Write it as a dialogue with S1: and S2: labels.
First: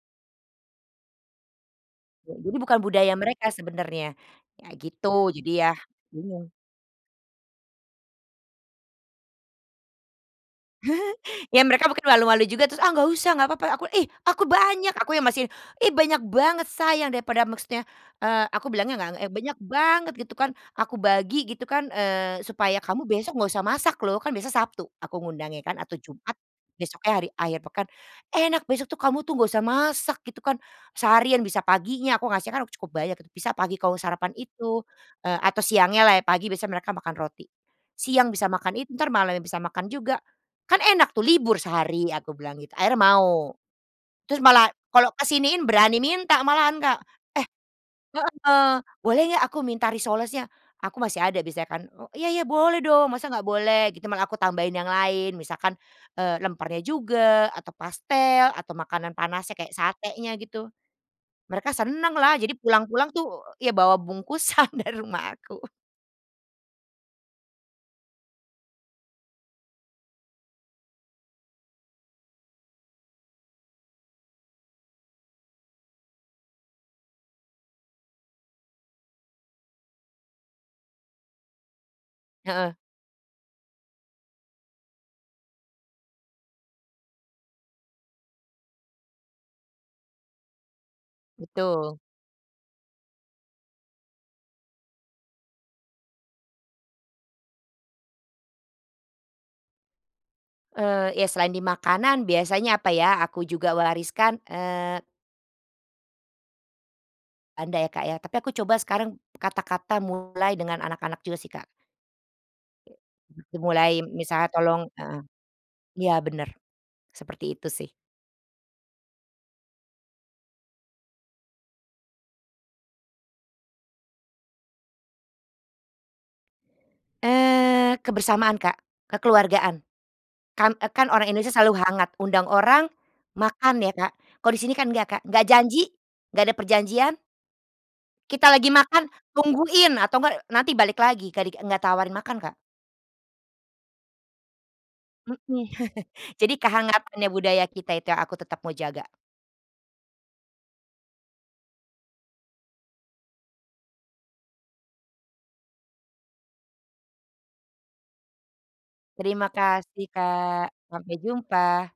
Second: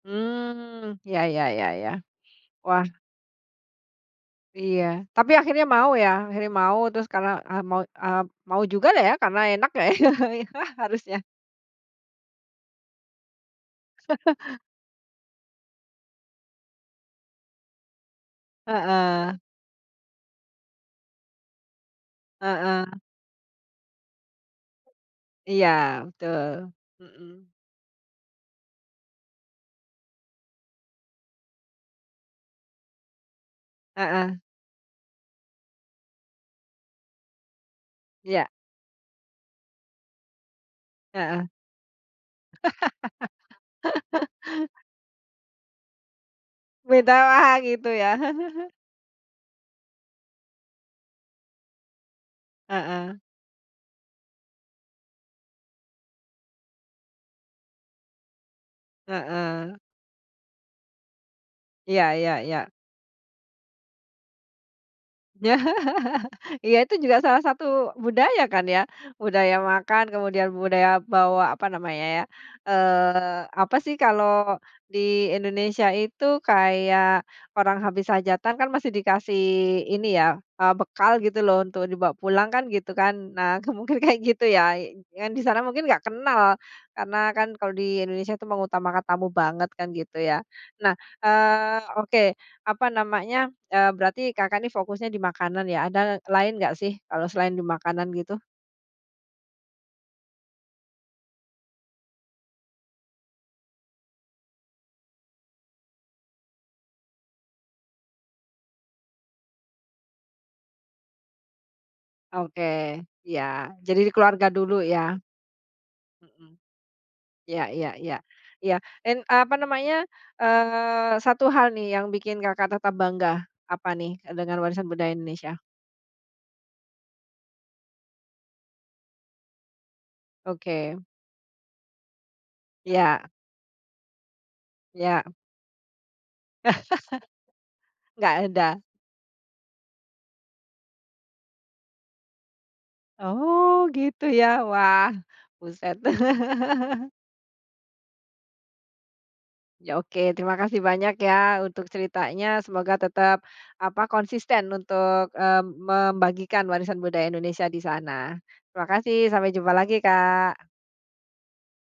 S1: Mmm. Iya iya iya iya.
S2: Ya, jadi bukan
S1: Wah.
S2: budaya mereka sebenarnya. Ya
S1: Iya. Tapi
S2: gitu. Jadi
S1: akhirnya
S2: yah,
S1: mau ya
S2: bingung.
S1: akhirnya mau, terus karena, eee, mau eee, mau jugalah ya, karena enak ya, harusnya.
S2: Ya mereka mungkin malu-malu juga terus, "Ah nggak usah, nggak papa," aku, "Ih, aku banyak, aku yang masih ih, banyak banget sayang daripada" maksudnya, eee, aku bilangnya nggak, eee,
S1: Heeh.
S2: "Banyak banget," gitu kan. "Aku bagi gitu kan, eee, supaya
S1: Heeh.
S2: kamu besok nggak usah masak loh," kan besok Sabtu, aku
S1: Iya.
S2: ngundangnya kan atau Jumat.
S1: Betul,
S2: Besoknya hari
S1: mhm.
S2: akhir pekan, "Enak, besok tuh kamu tuh, nggak usah masak," gitu kan. Seharian bisa paginya, aku ngasihnya kan cukup banyak itu, bisa pagi kamu sarapan
S1: Heeh.
S2: itu, eee, atau siangnyalah ya. Pagi biasanya mereka makan roti, "Siang bisa
S1: Iya.
S2: makan itu, entar malamnya bisa makan juga. Kan enak tuh,
S1: Heeh.
S2: libur sehari." Aku bilang gitu, akhirnya mau. Terus malah, kalau kesiniin berani minta malahan, Kak, "Eh"
S1: Beda, gitu ya.
S2: Heeh, "Boleh nggak aku minta risolesnya?" Aku masih ada biasanya kan, "Iya iya, boleh dong
S1: Heeh.
S2: masa nggak boleh?" Gitu malah aku tambahin yang lain misalkan, eee, lempernya juga, atau pastel atau makanan panasnya kayak
S1: Heeh.
S2: satenya, gitu. Mereka
S1: Iya iya
S2: senanglah, jadi
S1: iya.
S2: pulang-pulang tuh ya, bawa bungkusan dari rumah aku.
S1: Iya, itu juga salah satu budaya kan ya? Budaya makan, kemudian budaya bawa apa namanya ya, eee, apa sih kalau di Indonesia itu kayak orang habis hajatan kan, masih dikasih ini ya, eee, bekal gitu loh untuk dibawa pulang kan,
S2: Heeh.
S1: gitu kan. Nah, ke mungkin kayak gitu ya, yang di sana mungkin nggak kenal karena kan kalau di Indonesia itu mengutamakan tamu banget kan, gitu ya. Nah, eee,
S2: Betul.
S1: oke apa namanya, eee, berarti Kakak ini fokusnya di makanan ya. Ada lain nggak sih, kalau selain di makanan gitu?
S2: Eee, iya selain di makanan biasanya apa ya, aku juga wariskan, eee Ada ya, Kak, ya. Tapi, aku coba sekarang kata-kata mulai dengan anak-anak juga sih, Kak. [unintelligible]
S1: Oke, iya.
S2: Dimulai
S1: Jadi keluarga
S2: misalnya
S1: dulu,
S2: tolong
S1: ya.
S2: heeh, ya bener
S1: Mhm.
S2: seperti
S1: Iya
S2: itu sih.
S1: iya iya iya, en apa namanya, eee, satu hal nih yang bikin Kakak tetap bangga, apa nih dengan warisan budaya Indonesia?
S2: Eee, kebersamaan, Kak. Kekeluargaan. Kan, eee,
S1: Oke.
S2: kan orang Indonesia selalu hangat, undang orang
S1: Iya.
S2: makan ya, Kak. Kalau di sini kan nggak, Kak.
S1: Iya.
S2: Nggak janji, nggak ada perjanjian.
S1: Nggak
S2: Kita lagi
S1: ada.
S2: makan, tungguin atau nggak nanti balik lagi, kadi nggak tawarin makan, Kak.
S1: Oh, gitu ya? Wah,
S2: Mhm.
S1: buset.
S2: Jadi kehangatannya budaya kita itu, aku tetep mau jaga.
S1: Ya, oke terima kasih banyak ya untuk ceritanya. Semoga tetep apa konsisten untuk, eee, membagikan warisan budaya Indonesia di sana. Terima kasih,
S2: Terima
S1: sampai jumpa lagi,
S2: kasih,
S1: Kak.
S2: Kak, sampai jumpa.